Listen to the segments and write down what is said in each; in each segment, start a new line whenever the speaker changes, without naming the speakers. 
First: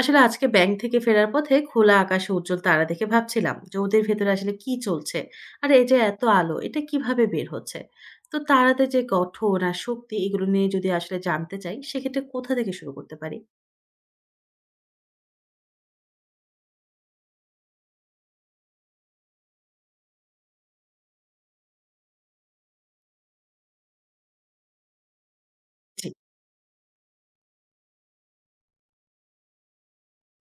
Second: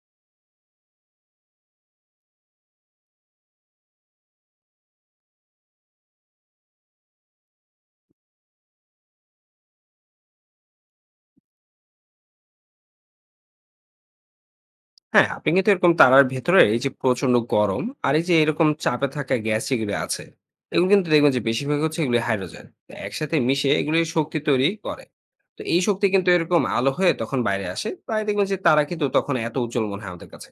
আসলে আজকে ব্যাংক থেকে ফেরার পথে খোলা আকাশে উজ্জ্বল তারা দেখে ভাবছিলাম যে ওদের ভেতরে আসলে কি চলছে আর এই যে এত আলো এটা কিভাবে বের হচ্ছে। তো তারাতে যে গঠন আর শক্তি এগুলো নিয়ে যদি আসলে জানতে চাই সেক্ষেত্রে কোথা থেকে শুরু করতে পারি?
হ্যাঁ, আপনি কিন্তু এরকম তারার ভেতরে এই যে প্রচন্ড গরম আর এই যে এরকম চাপে থাকা গ্যাস যেগুলো আছে এগুলো কিন্তু দেখবেন যে বেশিরভাগ হচ্ছে এগুলি হাইড্রোজেন। তো একসাথে মিশে এগুলি শক্তি তৈরি করে। তো এই শক্তি
জি।
কিন্তু এরকম আলো হয়ে তখন বাইরে আসে, তাই দেখবেন যে তারা কিন্তু তখন এত উজ্জ্বল মনে হয় আমাদের কাছে।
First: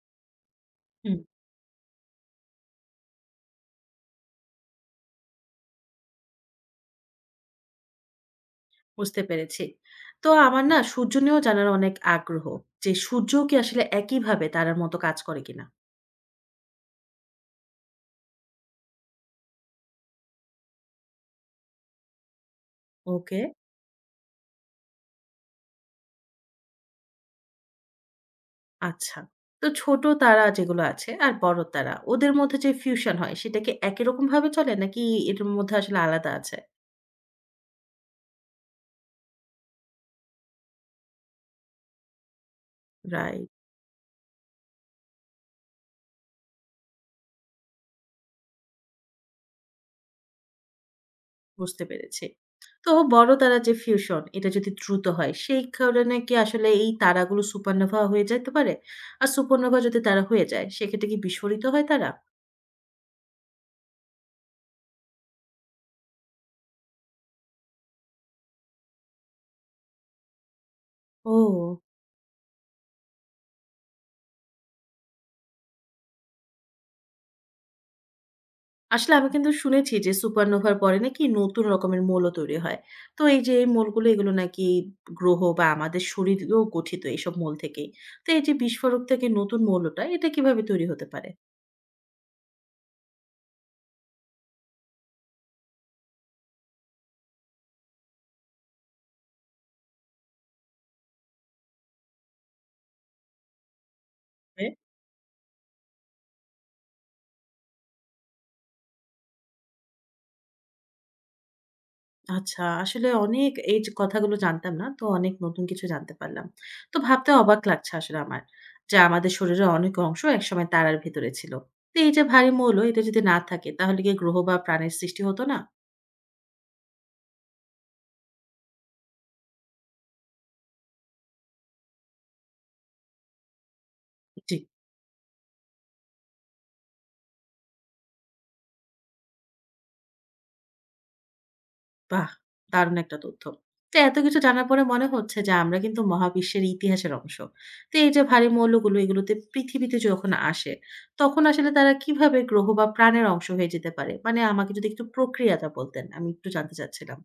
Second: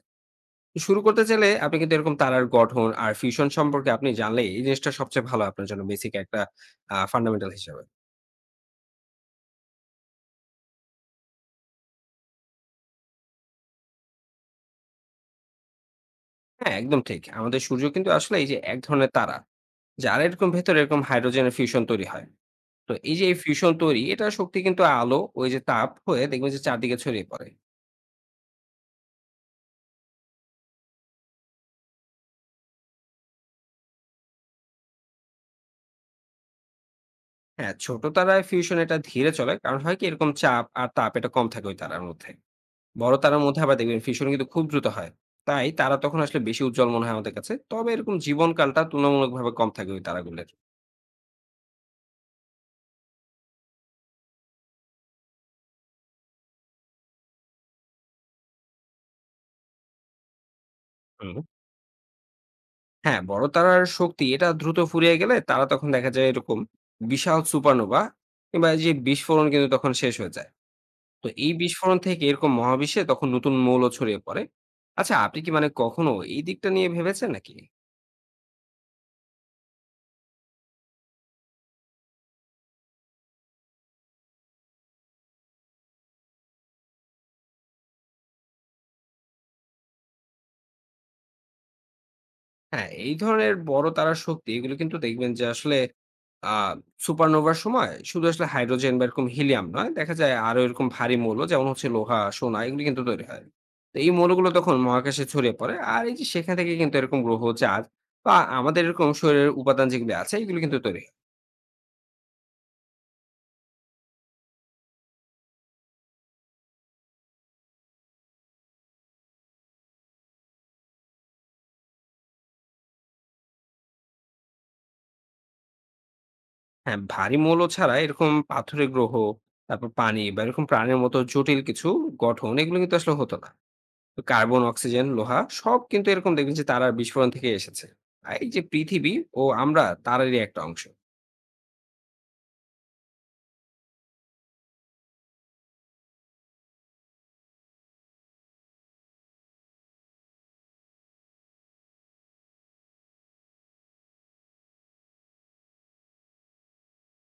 তো শুরু
হুম।
করতে চাইলে আপনি কিন্তু এরকম তারার গঠন আর ফিউশন সম্পর্কে আপনি জানলে এই জিনিসটা সবচেয়ে ভালো আপনার জন্য, বেসিক একটা ফান্ডামেন্টাল হিসাবে।
বুঝতে পেরেছি। তো আমার না সূর্য নিয়েও জানার অনেক আগ্রহ, যে সূর্য কি আসলে একইভাবে তারার মতো কাজ করে কিনা।
হ্যাঁ, একদম ঠিক, আমাদের সূর্য কিন্তু আসলে এই যে এক ধরনের তারা, যার এরকম ভেতরে এরকম হাইড্রোজেনের ফিউশন তৈরি হয়। তো এই যে এই
ওকে।
ফিউশন তৈরি, এটার শক্তি কিন্তু আলো, ওই যে তাপ হয়ে দেখবেন যে চারদিকে ছড়িয়ে পড়ে।
আচ্ছা। তো ছোট তারা যেগুলো আছে আর বড় তারা, ওদের মধ্যে যে ফিউশন হয় সেটা কি একই রকম ভাবে চলে নাকি এটার মধ্যে আসলে আলাদা আছে?
হ্যাঁ, ছোট তারায় ফিউশন এটা ধীরে চলে। কারণ হয় কি, এরকম চাপ আর তাপ এটা কম থাকে ওই তারার মধ্যে। বড় তারার
রাইট,
মধ্যে আবার দেখবেন ফিউশন কিন্তু খুব দ্রুত হয়। তাই তারা তখন আসলে বেশি উজ্জ্বল মনে হয় আমাদের কাছে। তবে এরকম জীবনকালটা তুলনামূলকভাবে কম থাকে ওই তারাগুলোর।
বুঝতে পেরেছি। তো বড় তারার যে ফিউশন এটা যদি দ্রুত হয় সেই কারণে কি আসলে এই তারাগুলো সুপারনোভা হয়ে যেতে পারে? আর সুপারনোভা যদি তারা হয়ে যায় সেক্ষেত্রে কি
হুম।
বিস্ফোরিত হয় তারা?
হ্যাঁ, বড় তারার শক্তি এটা দ্রুত ফুরিয়ে গেলে তারা তখন দেখা যায় এরকম বিশাল সুপারনোভা কিংবা এই যে বিস্ফোরণ, কিন্তু তখন শেষ হয়ে যায়। তো এই
ও!
বিস্ফোরণ থেকে এরকম মহাবিশ্বে তখন নতুন মৌল ছড়িয়ে পড়ে। আচ্ছা, আপনি কি মানে কখনো এই দিকটা নিয়ে ভেবেছেন নাকি?
আসলে আমি কিন্তু শুনেছি যে সুপারনোভার পরে নাকি নতুন রকমের মৌল তৈরি হয়। তো এই যে এই মৌলগুলো এগুলো নাকি গ্রহ বা আমাদের শরীরেও গঠিত এইসব মৌল থেকেই। তো এই যে বিস্ফোরক থেকে নতুন মৌলটা এটা কিভাবে তৈরি হতে পারে?
হ্যাঁ, এই ধরনের বড় তারার শক্তি এগুলো কিন্তু দেখবেন যে আসলে আ সুপারনোভার সময় শুধু আসলে হাইড্রোজেন বা এরকম হিলিয়াম নয়, দেখা যায় আরো এরকম ভারী মৌল, যেমন হচ্ছে লোহা, সোনা, এগুলো কিন্তু তৈরি হয়। তো এই মৌলগুলো
এ
তখন মহাকাশে ছড়িয়ে পড়ে। আর এই যে সেখান থেকে কিন্তু এরকম গ্রহ, চাঁদ বা আমাদের এরকম শরীরের উপাদান যেগুলো আছে, এগুলো কিন্তু তৈরি হয়।
আচ্ছা আসলে অনেক এই যে কথাগুলো জানতাম না। তো অনেক নতুন কিছু জানতে পারলাম। তো ভাবতে অবাক লাগছে আসলে আমার। যে আমাদের শরীরের অনেক অংশ একসময় তারার ভেতরে ছিল। তো এই যে ভারী মৌল এটা যদি না থাকে তাহলে কি গ্রহ বা প্রাণের সৃষ্টি হতো না?
হ্যাঁ, ভারী মৌল ছাড়া এরকম পাথুরে গ্রহ, তারপর পানি বা এরকম প্রাণের মতো জটিল কিছু গঠন, এগুলো কিন্তু আসলে হতো না। তো
জি।
কার্বন, অক্সিজেন, লোহা সব কিন্তু এরকম দেখবেন যে তারার বিস্ফোরণ থেকে এসেছে। আর এই যে পৃথিবী ও আমরা তারারই একটা অংশ।
বাহ! দারুণ একটা তথ্য। তো এত কিছু জানার পরে মনে হচ্ছে যে আমরা কিন্তু মহাবিশ্বের ইতিহাসের অংশ। তো এই যে ভারী মৌলগুলো এগুলোতে পৃথিবীতে যখন আসে, তখন আসলে তারা কিভাবে গ্রহ বা প্রাণের অংশ হয়ে যেতে পারে? মানে আমাকে যদি একটু প্রক্রিয়াটা বলতেন, আমি একটু জানতে চাচ্ছিলাম।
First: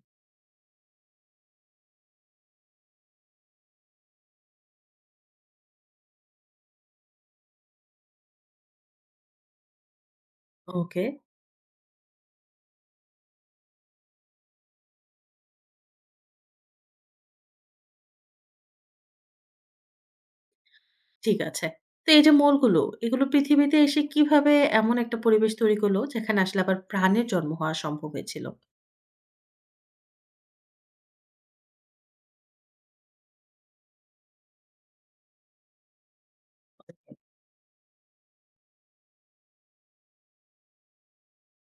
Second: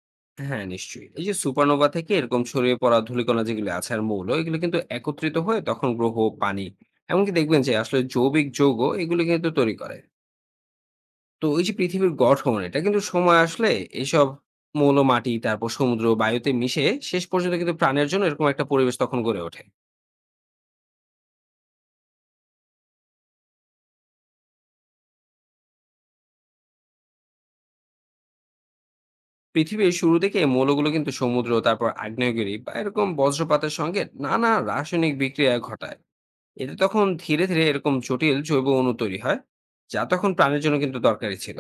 হ্যাঁ, নিশ্চয়ই। এই যে সুপারনোভা থেকে এরকম ছড়িয়ে পড়া ধূলিকণা যেগুলো আছে আর মৌল, এগুলো কিন্তু একত্রিত হয়ে তখন গ্রহ, পানি, এমনকি দেখবেন যে আসলে জৈবিক যৌগ, এগুলো কিন্তু তৈরি করে।
ওকে,
তো এই যে পৃথিবীর গঠন, এটা কিন্তু সময় আসলে এইসব মৌল মাটি, তারপর সমুদ্র, বায়ুতে মিশে শেষ পর্যন্ত কিন্তু প্রাণের জন্য এরকম একটা পরিবেশ তখন গড়ে ওঠে।
ঠিক আছে। তো এই যে মৌলগুলো, এগুলো পৃথিবীতে এসে কিভাবে এমন একটা পরিবেশ তৈরি করলো যেখানে আসলে আবার প্রাণের জন্ম হওয়া সম্ভব হয়েছিল?
পৃথিবীর শুরু থেকে এই মৌলগুলো কিন্তু সমুদ্র, তারপর আগ্নেয়গিরি বা এরকম বজ্রপাতের সঙ্গে নানা রাসায়নিক বিক্রিয়া ঘটায়। এতে তখন ধীরে ধীরে এরকম জটিল জৈব অণু তৈরি হয়, যা তখন প্রাণের জন্য কিন্তু দরকারি ছিল।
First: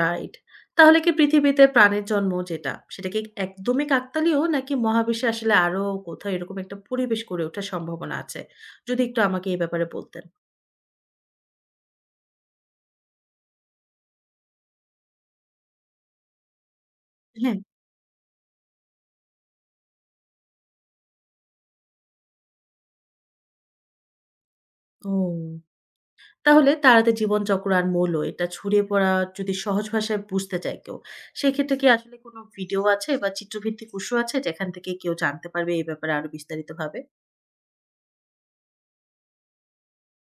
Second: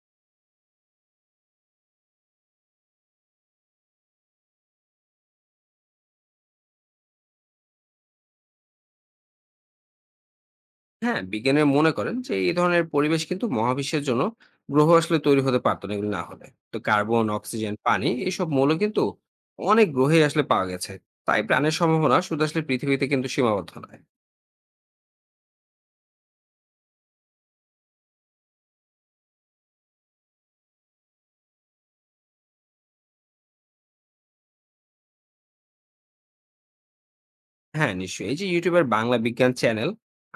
রাইট। তাহলে কি পৃথিবীতে প্রাণের জন্ম যেটা, সেটা কি একদমই কাকতালীয় নাকি মহাবিশ্বে আসলে আরো কোথাও এরকম একটা পরিবেশ গড়ে ওঠার সম্ভাবনা আছে? যদি একটু আমাকে এই ব্যাপারে বলতেন।
হ্যাঁ, বিজ্ঞানীরা মনে করেন যে এই ধরনের পরিবেশ কিন্তু মহাবিশ্বের জন্য, গ্রহ আসলে তৈরি হতে পারতো না এগুলো না হলে। তো কার্বন,
হ্যাঁ।
অক্সিজেন, পানি এসব মৌল কিন্তু অনেক গ্রহেই আসলে পাওয়া গেছে। তাই প্রাণের সম্ভাবনা শুধু আসলে পৃথিবীতে কিন্তু সীমাবদ্ধ নয়।
ও! তাহলে তারাতে জীবনচক্র আর মৌল এটা ছড়িয়ে পড়া যদি সহজ ভাষায় বুঝতে চায় কেউ, সেক্ষেত্রে কি আসলে কোনো ভিডিও আছে বা চিত্রভিত্তিক উৎস আছে যেখান থেকে কেউ জানতে পারবে এই ব্যাপারে আরো বিস্তারিতভাবে?
হ্যাঁ, নিশ্চয়ই। এই যে YouTube এর বাংলা বিজ্ঞান চ্যানেল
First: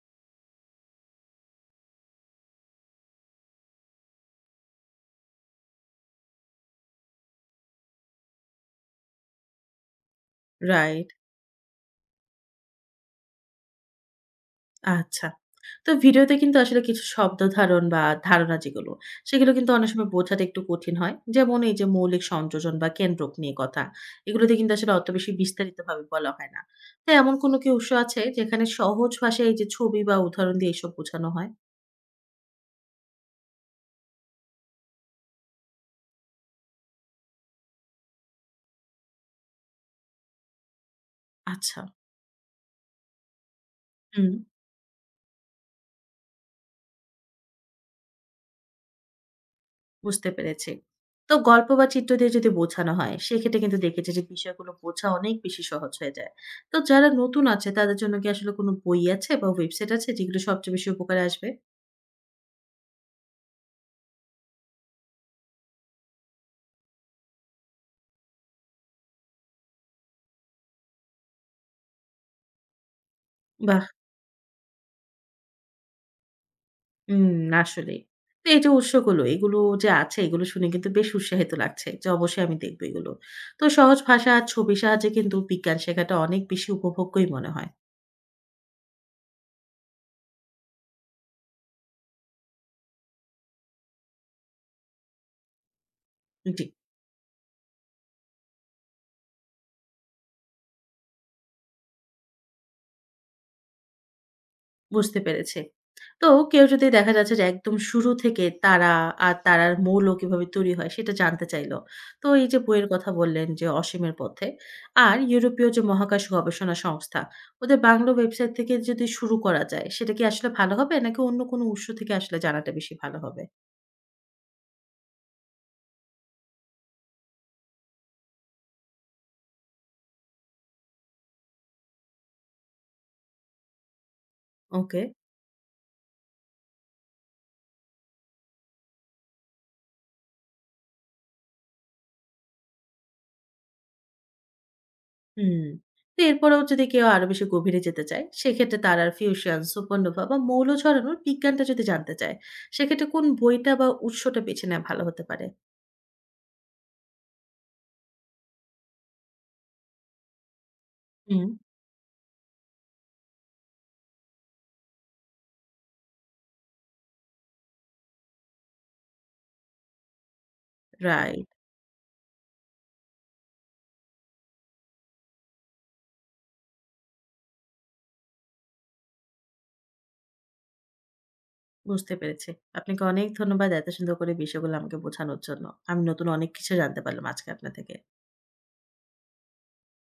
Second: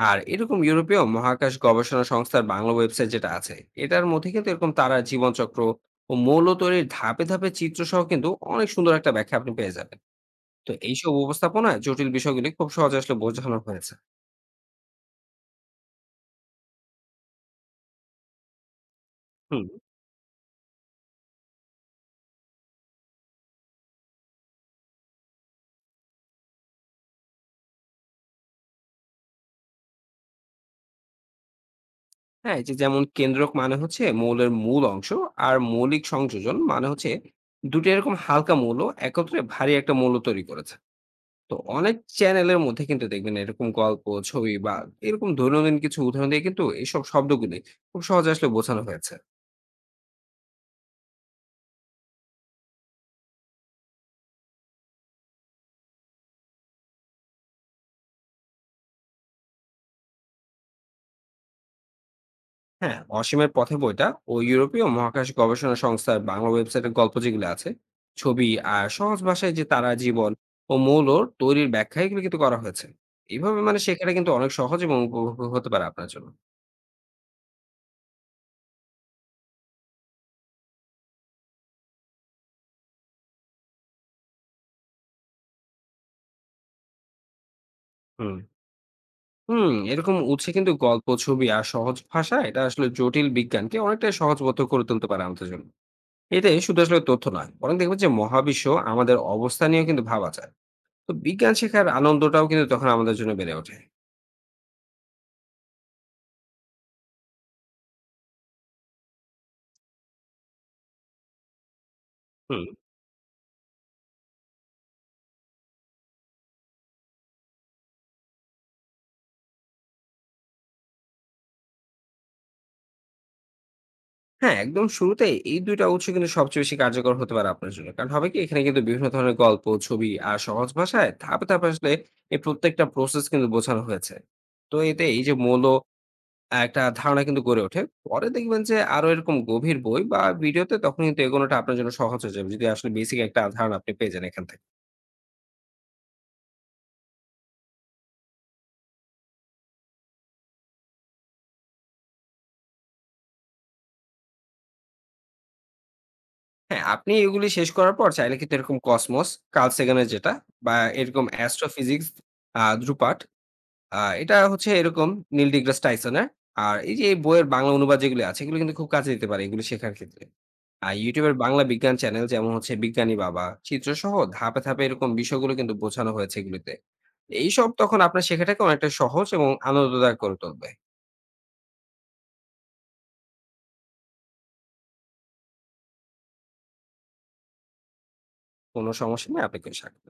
আর এরকম ইউরোপীয় মহাকাশ গবেষণা সংস্থার বাংলা ওয়েবসাইট যেটা আছে, এটার মধ্যে কিন্তু এরকম তারা জীবনচক্র ও মৌল তৈরির ধাপে, ধাপে চিত্র সহ কিন্তু অনেক সুন্দর একটা ব্যাখ্যা আপনি পেয়ে যাবেন। তো
রাইট।
এইসব উপস্থাপনায় জটিল বিষয়গুলি খুব সহজে আসলে বোঝানো হয়েছে।
আচ্ছা। তো ভিডিওতে কিন্তু আসলে কিছু শব্দ ধারণ বা ধারণা যেগুলো, সেগুলো
হুম।
কিন্তু অনেক সময় বোঝাটা একটু কঠিন হয়। যেমন এই যে মৌলিক সংযোজন বা কেন্দ্রক নিয়ে কথা। এগুলোতে কিন্তু আসলে অত বেশি বিস্তারিতভাবে বলা হয় না। তো এমন কোনো কি উৎস আছে যেখানে সহজ ভাষায় এই যে ছবি বা উদাহরণ দিয়ে এসব বোঝানো হয়?
হ্যাঁ, এই যে যেমন কেন্দ্রক মানে হচ্ছে মৌলের মূল অংশ, আর মৌলিক সংযোজন মানে হচ্ছে দুটো এরকম হালকা মৌল একত্রে ভারী একটা মৌল তৈরি করেছে। তো
আচ্ছা,
অনেক চ্যানেলের মধ্যে কিন্তু দেখবেন এরকম গল্প,
হুম,
ছবি বা এরকম দৈনন্দিন কিছু উদাহরণ দিয়ে কিন্তু এইসব শব্দগুলি খুব সহজে আসলে বোঝানো হয়েছে।
বুঝতে পেরেছি। তো গল্প বা চিত্র দিয়ে যদি বোঝানো হয়, সেক্ষেত্রে কিন্তু দেখেছি যে বিষয়গুলো বোঝা অনেক বেশি সহজ হয়ে যায়। তো যারা নতুন আছে তাদের জন্য কি আসলে কোনো বই আছে বা ওয়েবসাইট আছে যেগুলো সবচেয়ে বেশি উপকারে আসবে?
হ্যাঁ, 'অসীমের পথে' বইটা ও ইউরোপীয় মহাকাশ গবেষণা সংস্থার বাংলা ওয়েবসাইটের গল্প যেগুলো আছে, ছবি আর সহজ ভাষায় যে তারা জীবন ও মৌলর তৈরির ব্যাখ্যা, এগুলো কিন্তু করা হয়েছে। এইভাবে
বা,
মানে শেখাটা কিন্তু অনেক সহজ এবং উপভোগ্য হতে পারে আপনার জন্য।
হুম, আসলেই। তো এই যে উৎসগুলো, এগুলো যে আছে এগুলো শুনে কিন্তু বেশ উৎসাহিত লাগছে যে অবশ্যই আমি দেখব এগুলো। তো সহজ ভাষা আর ছবির সাহায্যে কিন্তু বিজ্ঞান শেখাটা অনেক বেশি উপভোগ্যই মনে হয়।
হুম। হুম, এরকম উৎসে কিন্তু গল্প, ছবি আর সহজ ভাষা, এটা আসলে জটিল বিজ্ঞানকে অনেকটাই সহজবোধ্য করে তুলতে পারে আমাদের জন্য। এটাই
জি,
শুধু আসলে তথ্য নয়, বরং দেখবেন যে মহাবিশ্ব, আমাদের অবস্থা নিয়েও কিন্তু ভাবা যায়। তো বিজ্ঞান শেখার আনন্দটাও কিন্তু তখন আমাদের জন্য বেড়ে ওঠে।
বুঝতে পেরেছি। তো কেউ যদি দেখা যাচ্ছে যে একদম শুরু থেকে তারা আর তারার মৌল কিভাবে তৈরি হয় সেটা জানতে চাইলো। তো এই যে
হুম।
বইয়ের কথা বললেন যে 'অসীমের পথে' আর ইউরোপীয় যে মহাকাশ গবেষণা সংস্থা, ওদের বাংলা ওয়েবসাইট থেকে যদি শুরু করা যায় সেটা কি আসলে ভালো হবে? নাকি অন্য কোনো উৎস থেকে আসলে জানাটা বেশি ভালো হবে?
হ্যাঁ, একদম শুরুতেই এই ২ টা উৎস কিন্তু সবচেয়ে বেশি কার্যকর হতে পারে আপনার জন্য। কারণ হবে কি? এখানে কিন্তু বিভিন্ন ধরনের গল্প, ছবি আর সহজ ভাষায় ধাপে, ধাপে আসলে এই প্রত্যেকটা প্রসেস কিন্তু বোঝানো হয়েছে। তো
ওকে।
এতে এই যে মূল ও একটা ধারণা কিন্তু গড়ে ওঠে। পরে দেখবেন যে আরো এরকম গভীর বই বা ভিডিওতে তখন কিন্তু এগোনোটা আপনার জন্য সহজ হয়ে যাবে, যদি আসলে বেসিক একটা ধারণা আপনি পেয়ে যান এখান থেকে।
হুম। তো এরপরেও যদি কেউ আরো বেশি গভীরে যেতে চায়, সেক্ষেত্রে তারার ফিউশন, সুপারনোভা বা মৌল ঝরানোর বিজ্ঞানটা যদি জানতে চায়, সেক্ষেত্রে কোন বইটা বা উৎসটা বেছে নেওয়া ভালো হতে পারে?
হ্যাঁ, আপনি এগুলি শেষ করার পর চাইলে কিন্তু এরকম কসমস, কার্ল সেগানের যেটা, বা এরকম
হুম।
অ্যাস্ট্রোফিজিক্স দ্রুপাঠ, আ এটা হচ্ছে এরকম 'নীল ডিগ্রাস টাইসনের'। আর এই যে এই বইয়ের বাংলা অনুবাদ যেগুলি আছে, এগুলো কিন্তু খুব কাজে দিতে পারে এগুলো শেখার ক্ষেত্রে। আর YouTube এর
রাইট,
বাংলা বিজ্ঞান চ্যানেল যেমন হচ্ছে 'বিজ্ঞানী বাবা', চিত্রসহ ধাপে, ধাপে এরকম বিষয়গুলো কিন্তু বোঝানো হয়েছে এগুলিতে। এইসব তখন আপনার শেখাটাকে অনেকটা সহজ এবং আনন্দদায়ক করে তুলবে।
বুঝতে পেরেছি। আপনাকে অনেক ধন্যবাদ এত সুন্দর করে বিষয়গুলো আমাকে বোঝানোর জন্য। আমি নতুন অনেক কিছু জানতে পারলাম আজকে আপনার থেকে।
কোনো সমস্যা নেই, আপনাকেও স্বাগত।